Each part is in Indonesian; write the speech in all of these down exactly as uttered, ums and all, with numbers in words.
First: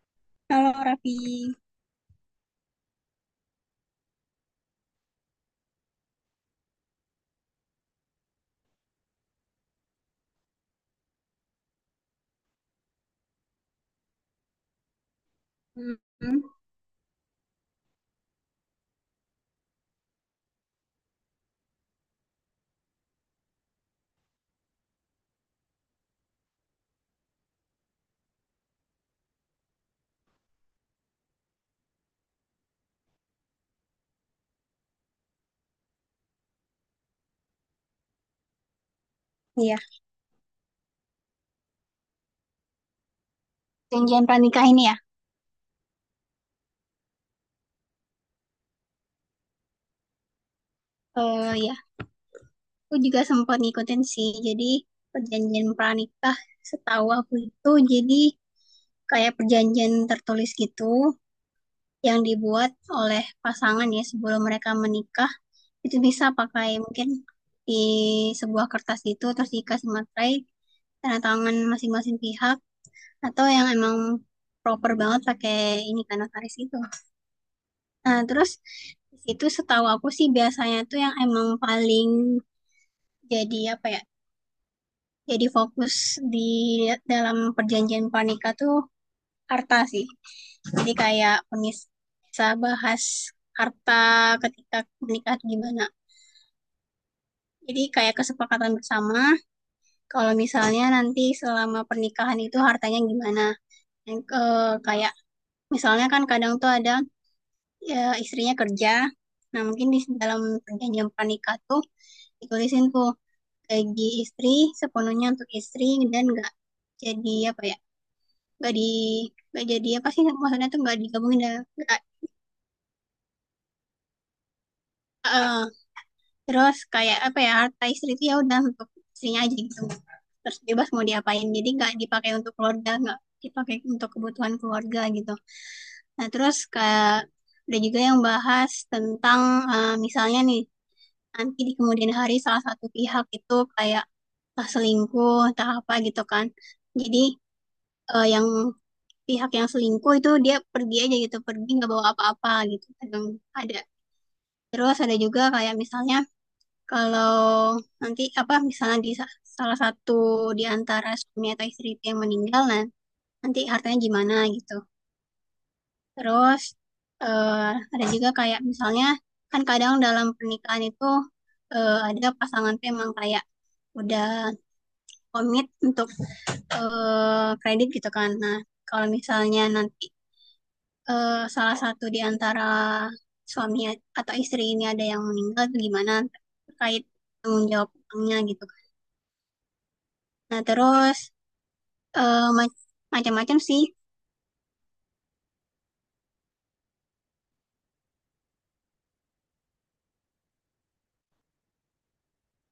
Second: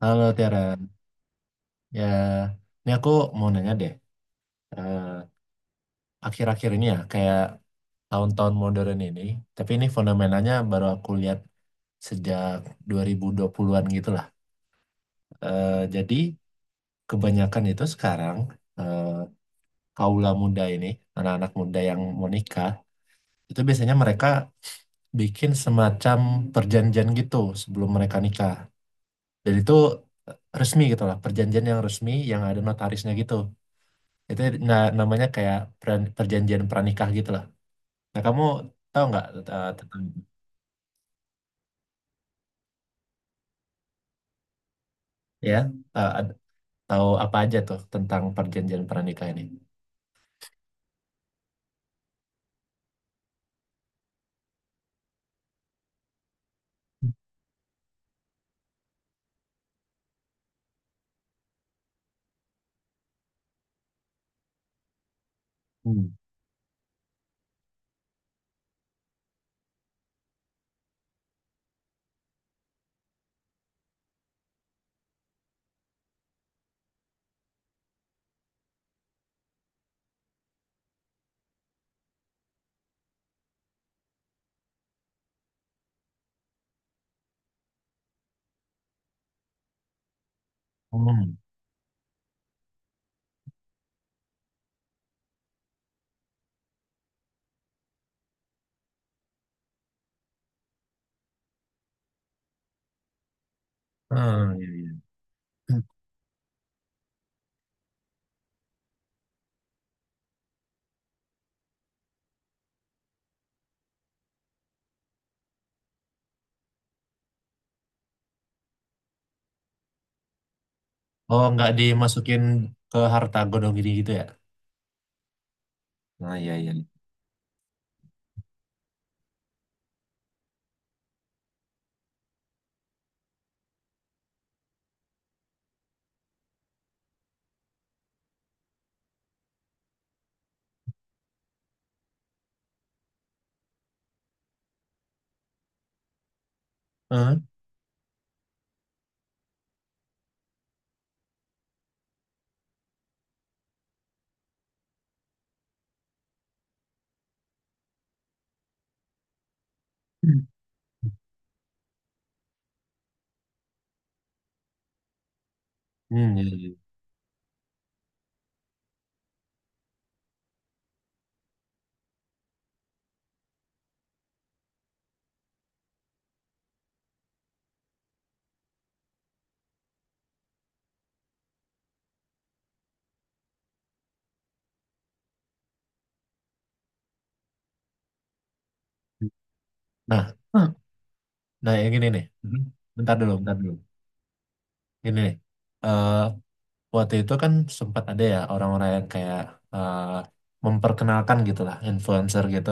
Halo Kalau Tiara, Raffi, ya ini aku mau nanya deh, eh, akhir-akhir ini ya kayak tahun-tahun modern ini, tapi ini fenomenanya baru aku lihat sejak dua ribu-an gitu lah. Eh, jadi kebanyakan itu sekarang eh, kaula muda ini, anak-anak muda yang mau nikah, itu biasanya mereka bikin semacam perjanjian gitu sebelum mereka nikah. Dan itu eh, resmi gitu lah, perjanjian yang resmi yang ada notarisnya gitu. Itu nah, namanya kayak peran- perjanjian pranikah gitu lah. Nah, kamu tahu nggak eh, iya, tentang perjanjian pranikah ini ya. ya eh, ad- tahu apa aja tuh tentang perjanjian pranikah ini? Eh ya, aku juga sempat ngikutin sih. Jadi perjanjian pranikah setahu aku itu jadi kayak perjanjian tertulis gitu yang dibuat oleh pasangan ya sebelum mereka menikah. Itu Hmm. bisa pakai mungkin di sebuah kertas itu terus dikasih materai tanda tangan masing-masing pihak atau yang emang proper banget pakai ini kan notaris itu. Nah, terus di situ setahu aku sih biasanya tuh yang emang paling jadi apa ya? Jadi fokus di dalam perjanjian pranikah tuh harta sih. Jadi kayak Hmm. penis- bisa bahas harta ketika menikah tuh gimana. Jadi kayak kesepakatan bersama kalau misalnya nanti selama pernikahan itu hartanya gimana. Dan, Hmm, iya, eh, iya. kayak Hmm. misalnya kan kadang tuh ada ya istrinya kerja. Nah, mungkin di dalam perjanjian pernikah tuh ditulisin tuh gaji istri sepenuhnya untuk istri dan nggak jadi apa ya nggak di nggak jadi apa sih maksudnya tuh nggak digabungin Oh, dan nggak nggak- dimasukin ke harta gondong gini gitu ya? eh, Nah, iya, iya. terus kayak apa ya harta istri itu ya udah untuk istrinya aja gitu terus bebas mau diapain jadi nggak dipakai untuk keluarga nggak dipakai untuk kebutuhan keluarga gitu. Nah, terus kayak ada juga yang bahas tentang, eh, misalnya nih, nanti di kemudian hari salah satu pihak itu kayak entah selingkuh entah apa gitu kan. Jadi, Heeh. eh, yang pihak yang selingkuh itu dia pergi aja gitu, pergi nggak bawa apa-apa gitu kadang ada. Terus ada juga kayak misalnya kalau nanti apa misalnya di sa- salah satu Hmm. di antara suami atau istri itu yang meninggal, nah nanti hartanya gimana gitu. Hmm, iya, Terus iya. eh, ada juga kayak misalnya kan kadang dalam pernikahan itu eh, ada pasangan tuh emang kayak udah komit untuk, eh, kredit gitu kan. Nah, kalau misalnya nanti, eh, salah satu di antara suami atau istri ini ada yang meninggal tuh gimana terkait tanggung jawab utangnya gitu kan. Nah. Nah, Hmm. terus Nah, yang gini nih. eh, Hmm. ma- Bentar dulu, bentar macam-macam dulu. sih. Gini nih. Eh, Waktu itu kan sempat ada ya orang-orang yang kayak eh, memperkenalkan gitu lah, influencer gitu,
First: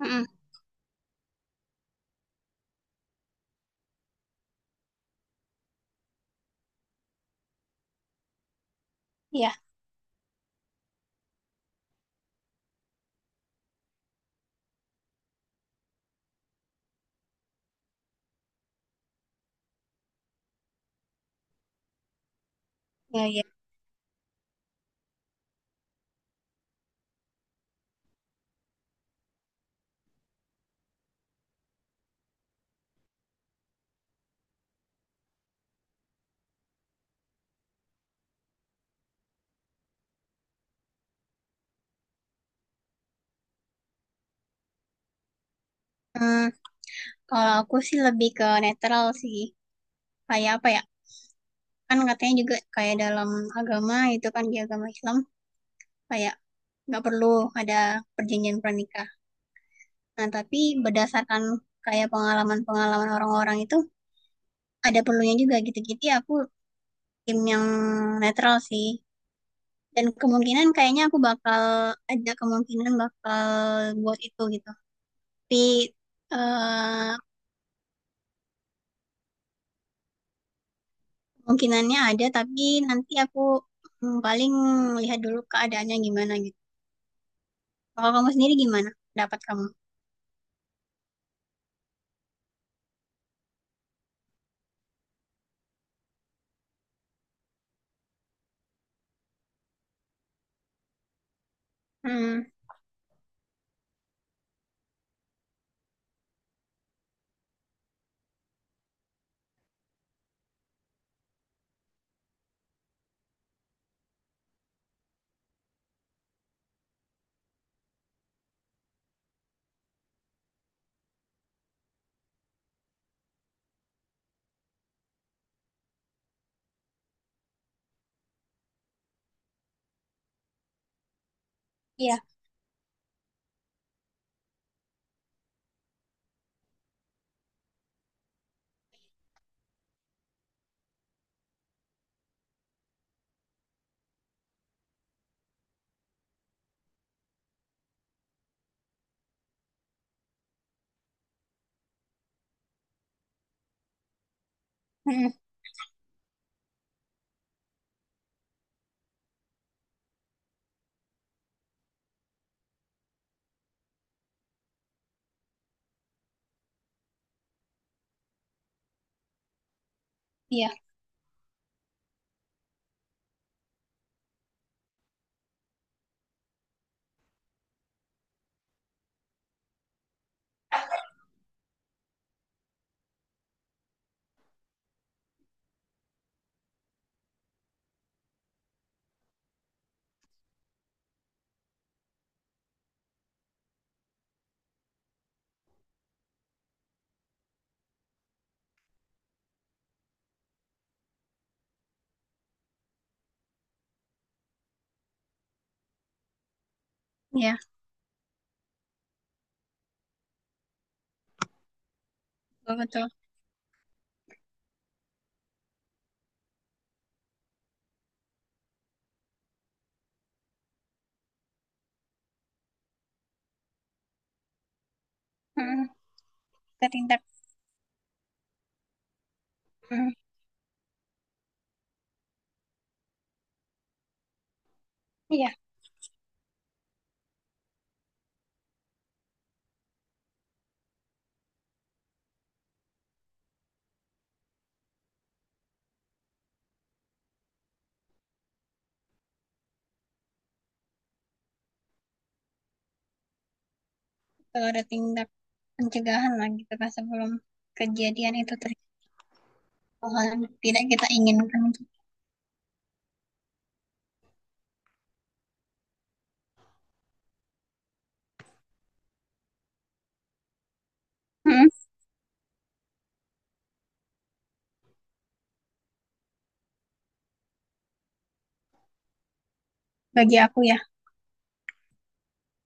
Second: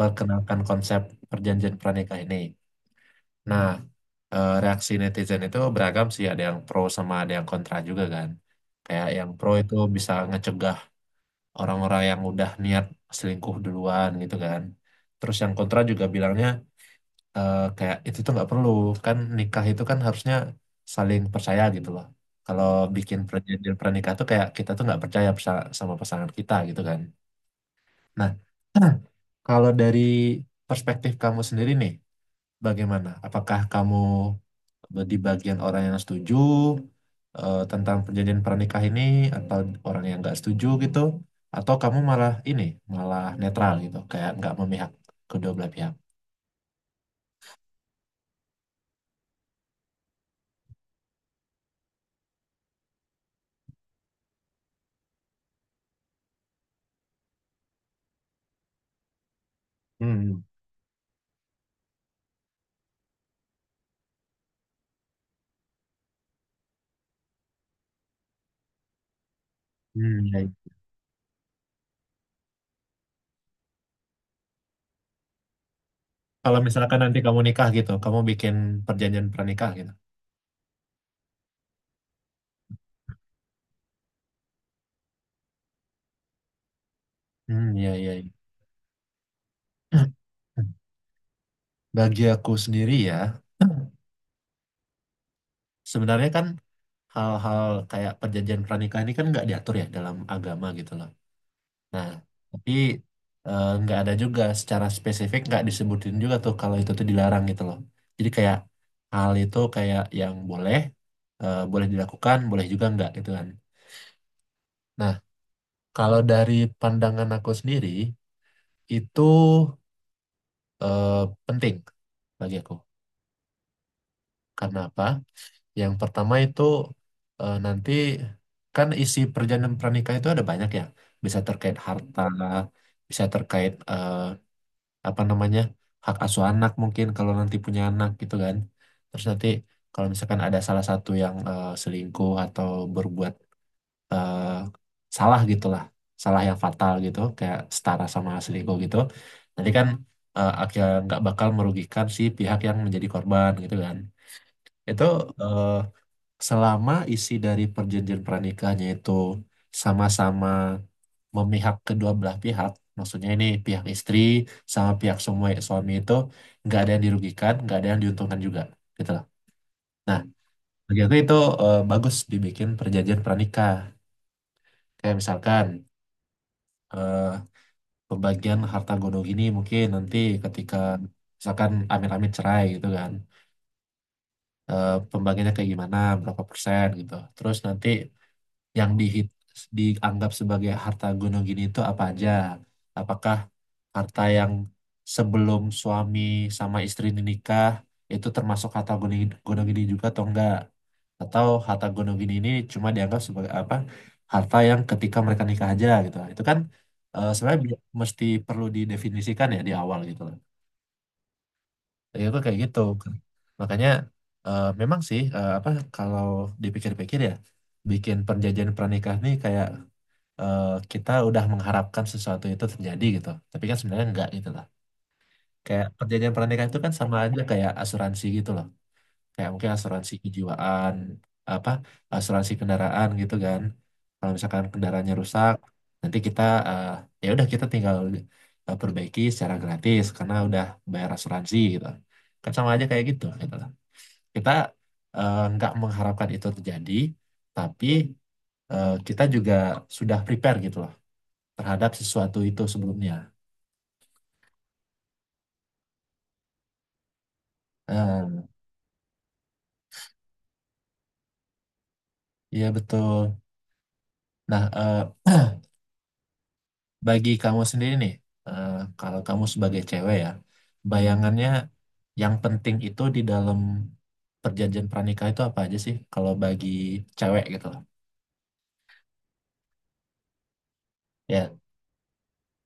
Mm-mm. konsep perjanjian pranikah ini. Nah, eh, reaksi netizen itu beragam sih, ada yang pro sama ada yang kontra juga kan. Kayak yang pro Iya, itu bisa ngecegah orang-orang yang udah niat selingkuh duluan gitu kan. Terus yang kontra juga bilangnya eh, kayak itu tuh nggak perlu, kan nikah itu kan harusnya saling percaya gitu loh. Kalau bikin iya, iya. perjanjian pranikah tuh kayak kita tuh nggak percaya pesa- sama pasangan kita gitu kan. Nah, kalau dari perspektif kamu sendiri nih, bagaimana? Apakah kamu di bagian orang yang setuju eh, tentang perjanjian pernikah ini atau orang yang nggak setuju gitu? Atau kamu malah ini, malah netral gitu, kayak nggak memihak kedua belah pihak? Hmm, kalau aku sih lebih ke netral sih. Kayak apa ya? Kan katanya juga kayak dalam agama itu kan di agama Islam kayak nggak perlu ada perjanjian pernikah. Nah, Hmm. tapi berdasarkan kayak pengalaman-pengalaman orang-orang itu ada perlunya juga gitu. Jadi aku tim yang netral sih. Dan Hmm, iya, iya. kemungkinan kayaknya aku bakal ada kemungkinan bakal buat itu gitu. Tapi Kalau misalkan eh, nanti kamu nikah gitu, kamu bikin perjanjian pernikah gitu. kemungkinannya ada tapi nanti aku, hmm, paling lihat dulu keadaannya gimana gitu. Hmm, iya, Kalau iya. kamu Iya. sendiri gimana? Pendapat kamu? Bagi aku sendiri ya, sebenarnya kan hal-hal kayak perjanjian pernikah ini kan nggak diatur ya dalam agama gitu loh. Nah, Hmm. tapi eh, nggak ada juga secara spesifik nggak disebutin juga tuh kalau itu tuh dilarang gitu loh. Jadi kayak hal itu kayak yang boleh, eh, boleh dilakukan, boleh juga nggak gitu kan. Nah, kalau dari pandangan aku sendiri itu eh, penting bagi aku. Karena apa? Yang pertama itu eh, nanti kan isi perjanjian pernikah itu ada banyak ya. Bisa terkait Iya. harta, bisa terkait eh, apa namanya hak asuh anak mungkin kalau nanti punya anak gitu kan, terus nanti kalau misalkan ada salah satu yang eh, selingkuh atau berbuat eh, salah gitulah, salah yang fatal gitu kayak setara sama selingkuh gitu, nanti kan eh, akhirnya nggak bakal merugikan si pihak yang menjadi korban gitu kan, itu Mm. eh, selama isi dari perjanjian pranikahnya itu sama-sama memihak kedua belah pihak, maksudnya ini pihak istri sama pihak semua ya, suami itu nggak ada yang dirugikan, nggak ada yang diuntungkan juga, gitu lah. Nah, Iya, bagi aku itu eh, bagus dibikin perjanjian pranikah. Kayak misalkan eh, pembagian harta gono gini mungkin nanti ketika misalkan amit-amit cerai gitu kan, eh, pembagiannya kayak gimana, berapa persen gitu. Terus nanti yang dihit, dianggap sebagai harta gonogini itu apa aja? Apakah harta yang sebelum suami sama istri ini nikah itu termasuk harta goni- gonogini juga atau enggak? Atau harta gonogini ini cuma dianggap sebagai apa? Harta yang ketika mereka nikah aja gitu. Itu kan eh, iya, sebenarnya bi- mesti perlu didefinisikan ya di awal gitu loh. Jadi aku kayak betul, gitu. betul. Makanya eh, memang sih eh, apa kalau dipikir-pikir ya bikin perjanjian pernikah nih kayak eh, kita udah mengharapkan sesuatu itu terjadi gitu. Tapi kan sebenarnya enggak gitu lah. Kayak Mm. perjanjian pernikahan itu Ada kan sama tindak, aja kayak asuransi gitu loh. Kayak mungkin mm, asuransi kejiwaan, apa asuransi kendaraan gitu kan. Kalau misalkan kendaraannya iya, rusak, nanti kita eh, ya udah kita tinggal eh, perbaiki secara gratis karena udah bayar asuransi gitu. Kan sama aja kayak gitu gitu lah. Kita eh, nggak mengharapkan itu terjadi, tapi eh, kita juga sudah prepare gitu loh terhadap sesuatu itu sebelumnya. betul ada tindak pencegahan lah gitu kan sebelum kejadian Eh, itu terjadi, hal yang tidak kita inginkan, gitu. Iya betul. Nah, eh, bagi kamu sendiri nih, eh, kalau kamu sebagai cewek ya, bayangannya Mm. yang penting itu di dalam perjanjian pranikah itu apa aja sih? Kalau bagi cewek gitu loh. Bagi aku ya, Ya,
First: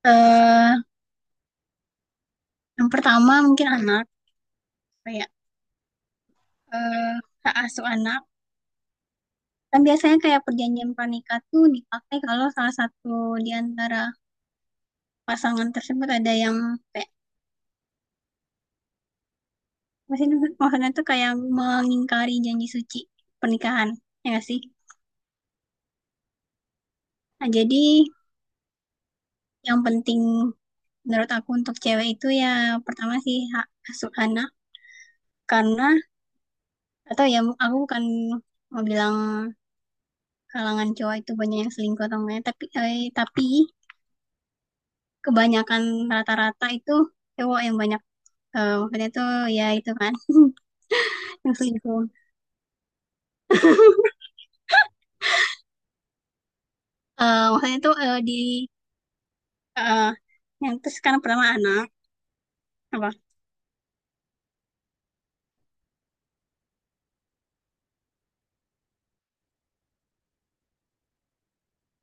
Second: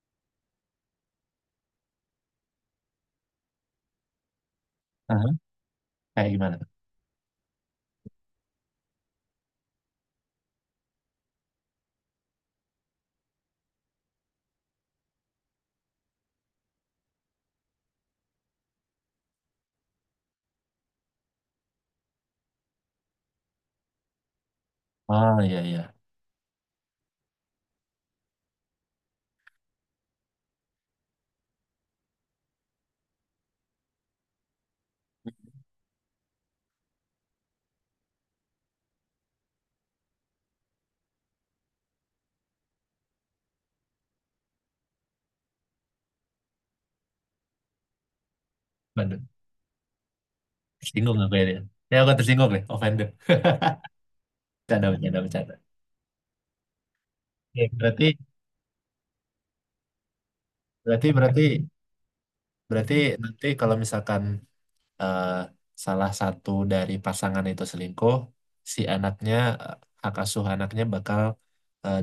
eh yang pertama mungkin anak, aha, kayak kayak gimana tuh? eh, hak asuh anak. Kan biasanya kayak perjanjian pernikah tuh dipakai kalau salah satu di antara pasangan tersebut ada yang kayak maksudnya, maksudnya tuh kayak mengingkari janji suci pernikahan, ya nggak sih? Oh iya iya. Nah, jadi yang penting menurut aku untuk cewek itu ya pertama sih hak asuh anak karena, atau ya, aku bukan mau bilang kalangan cowok itu banyak yang selingkuh atau enggak ya, tapi eh, tapi kebanyakan rata-rata itu cowok yang banyak, eh, maksudnya Waduh, itu ya itu kan tersinggung aku ya, yang dia. Ya selingkuh. aku tersinggung deh, offended. Bercanda, bercanda, bercanda. Eh, Oke, maksudnya itu, Berarti, eh, di eh, yang terus berarti, kan berarti, pertama anak, berarti apa, nanti kalau misalkan eh, salah satu dari pasangan itu selingkuh, si anaknya eh, hak asuh anaknya bakal eh,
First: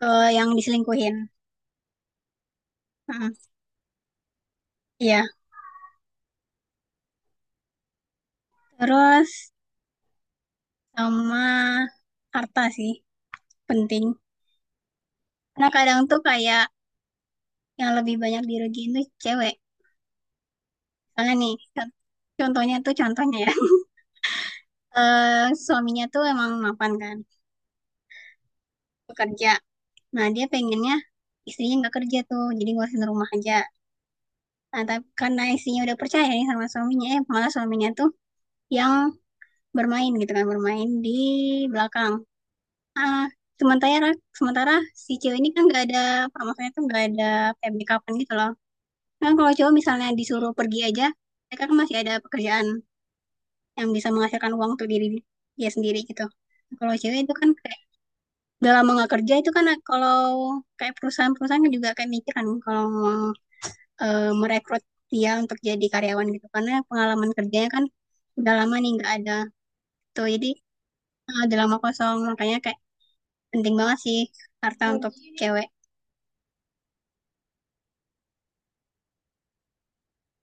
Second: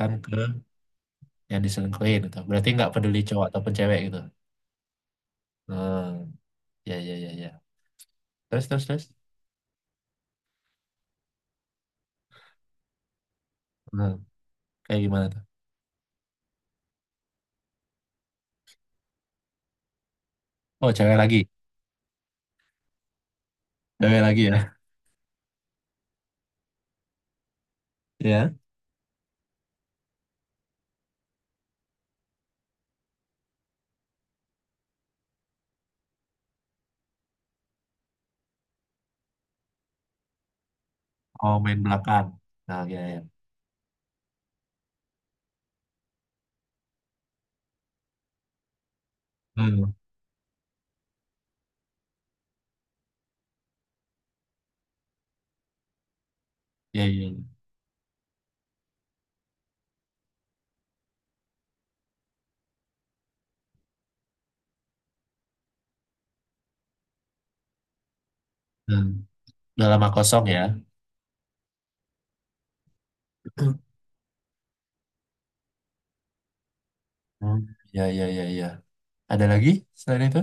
ke ke yang diselingkuhin. yang diselingkuhin gitu. Berarti nggak peduli cowok Heeh, ataupun cewek gitu. iya, Hmm, ya ya ya ya. Terus terus terus. terus sama harta sih penting. Hmm, kayak gimana tuh? Nah kadang tuh kayak yang lebih banyak dirugiin tuh cewek. Oh, cewek Soalnya lagi. nih, kan, contohnya tuh contohnya ya. Cewek lagi ya. Eh, suaminya tuh emang mapan kan, Ya. bekerja. Nah, dia pengennya istrinya nggak kerja tuh, jadi ngurusin rumah aja. Nah, tapi karena istrinya udah percaya nih sama suaminya, eh, malah suaminya tuh yang bermain gitu kan, bermain di Oh, main belakang. belakang. Nah, ya ya. Ah, sementara sementara si cewek ini kan nggak ada, apa, maksudnya tuh nggak ada kayak backupan gitu loh. Kan kalau cowok Hmm, misalnya disuruh pergi aja, mereka kan masih ada pekerjaan yang bisa menghasilkan uang untuk diri dia sendiri gitu. Kalau ya ya, cewek itu kan ya. kayak udah lama nggak kerja itu kan kalau kayak perusahaan-perusahaan kan juga kayak mikir kan kalau mau, eh, merekrut dia untuk jadi karyawan gitu karena pengalaman kerjanya kan udah lama nih Hmm. nggak ada Udah lama tuh kosong jadi, ya. eh, udah lama kosong, makanya kayak penting banget sih harta untuk cewek. Hmm. Ya ya ya ya. Ada lagi selain itu?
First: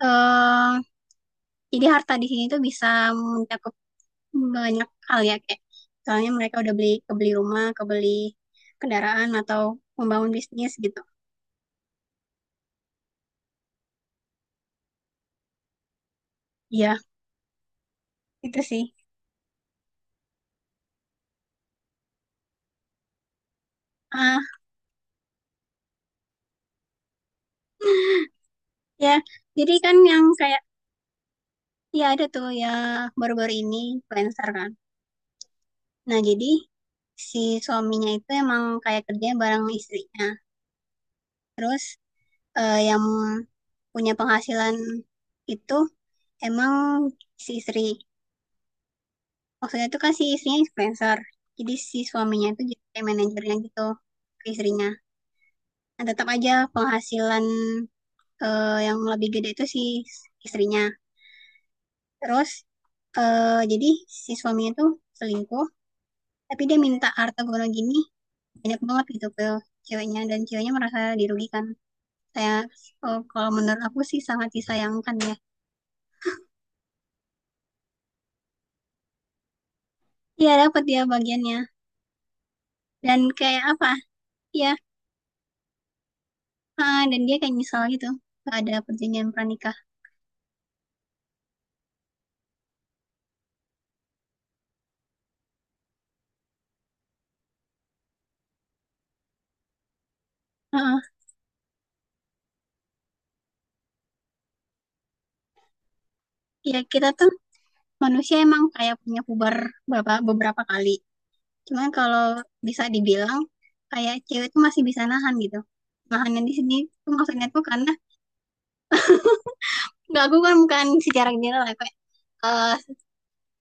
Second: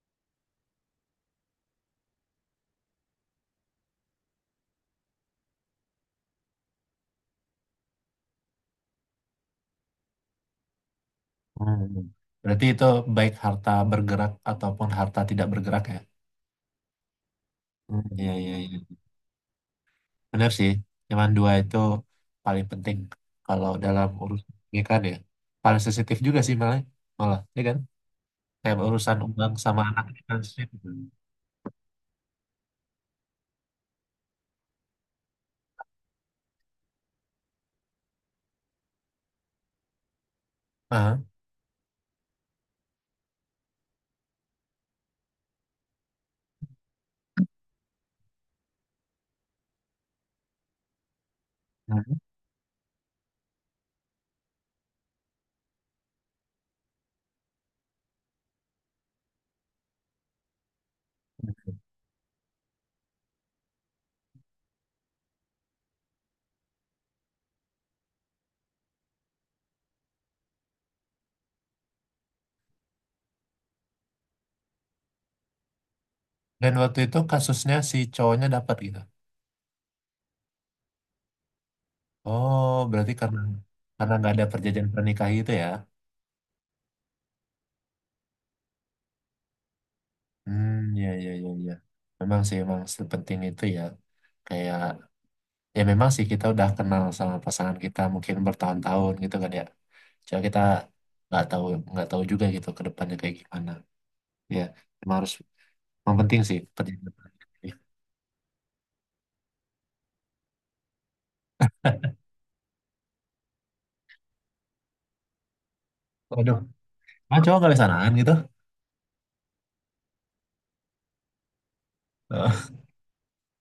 eh jadi harta di sini tuh bisa mencakup banyak hal ya kayak misalnya mereka udah beli, kebeli rumah, kebeli kendaraan, atau membangun bisnis gitu. Hmm. Berarti itu baik harta bergerak ataupun harta tidak bergerak ya? Iya, Hmm, iya, iya, itu iya. sih. Benar sih. Cuman dua itu paling penting kalau dalam Ah, urusan pernikahan ya. Paling sensitif juga sih malah. Malah, ya kan? Kayak ya. urusan uang Jadi sama kan anak itu yang kan kayak sensitif. ya ada tuh ya baru-baru ini influencer kan. Nah, jadi si suaminya itu emang kayak kerja bareng istrinya. Ah, Terus eh, yang punya penghasilan itu emang si istri. Maksudnya itu kan si istrinya influencer. Jadi si hmm. suaminya itu jadi kayak manajernya gitu ke istrinya. Nah, tetap aja penghasilan, eh, yang lebih gede itu si istrinya. Terus eh jadi si suaminya tuh selingkuh, tapi dia minta harta gono gini banyak banget gitu ke ceweknya dan ceweknya merasa dirugikan. Saya eh, kalau menurut aku sih sangat disayangkan ya. Dan waktu itu kasusnya si cowoknya dapat gitu. Iya dapat dia bagiannya Oh, berarti dan karena kayak apa? karena nggak ada Ya, perjanjian pernikah itu ya? ah, dan dia kayak nyesal gitu gak ada perjanjian pranikah. Hmm, iya, iya, iya, iya. Memang sih, memang sepenting itu ya. Kayak ya memang sih kita udah kenal sama pasangan kita mungkin bertahun-tahun gitu kan ya, cuma kita Heeh. nggak tahu nggak tahu juga gitu ke depannya kayak gimana, ya emang harus yang penting sih Ya kita tuh perjalanan. Ya. manusia emang kayak punya puber beberapa beberapa kali. Cuman kalau bisa dibilang kayak cewek tuh masih bisa nahan gitu. Nahannya di Waduh, sini tuh ah, maksudnya cowok tuh nggak karena, sanaan gitu. nggak, aku kan bukan secara general ya, kayak, eh,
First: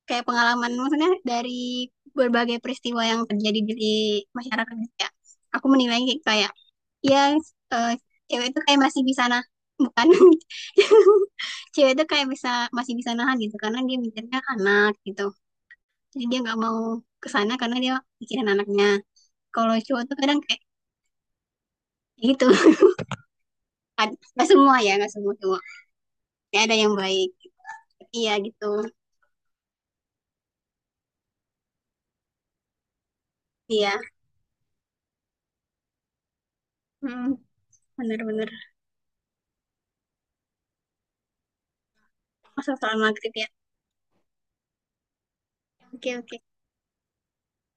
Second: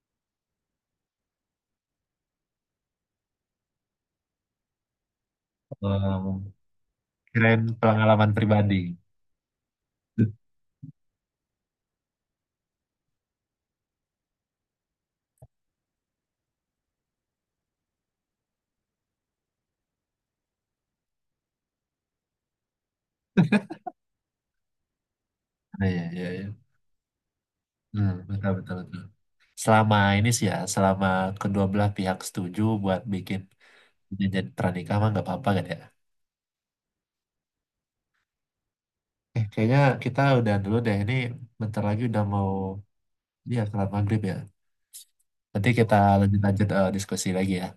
kayak pengalaman maksudnya dari berbagai peristiwa yang terjadi di masyarakat gitu ya. Aku menilai kayak, kayak, Em, ya Kirain eh, pengalaman cewek itu pribadi. kayak masih bisa nah bukan, cewek itu kayak bisa masih bisa nahan gitu karena dia mikirnya anak gitu. Jadi dia nggak mau kesana karena dia mikirin anaknya. Kalau cowok tuh kadang kayak gitu. Nggak semua ya, nggak semua cowok. Nah, iya, iya, iya. Ya ada yang baik. Hmm, Iya betul, gitu. betul, betul. Selama ini sih ya, selama kedua belah pihak setuju buat bikin Iya. perjanjian pernikah mah nggak apa-apa kan ya. Mm, bener-bener. Eh, kayaknya kita udah dulu deh. Ini bentar lagi udah mau Masalah soal maghrib ya. Iya, sholat maghrib ya. Nanti kita Oke, oke. lanjut-lanjut eh, diskusi lagi ya.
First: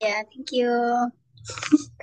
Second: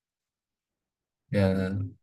Ya, thank you. Ya,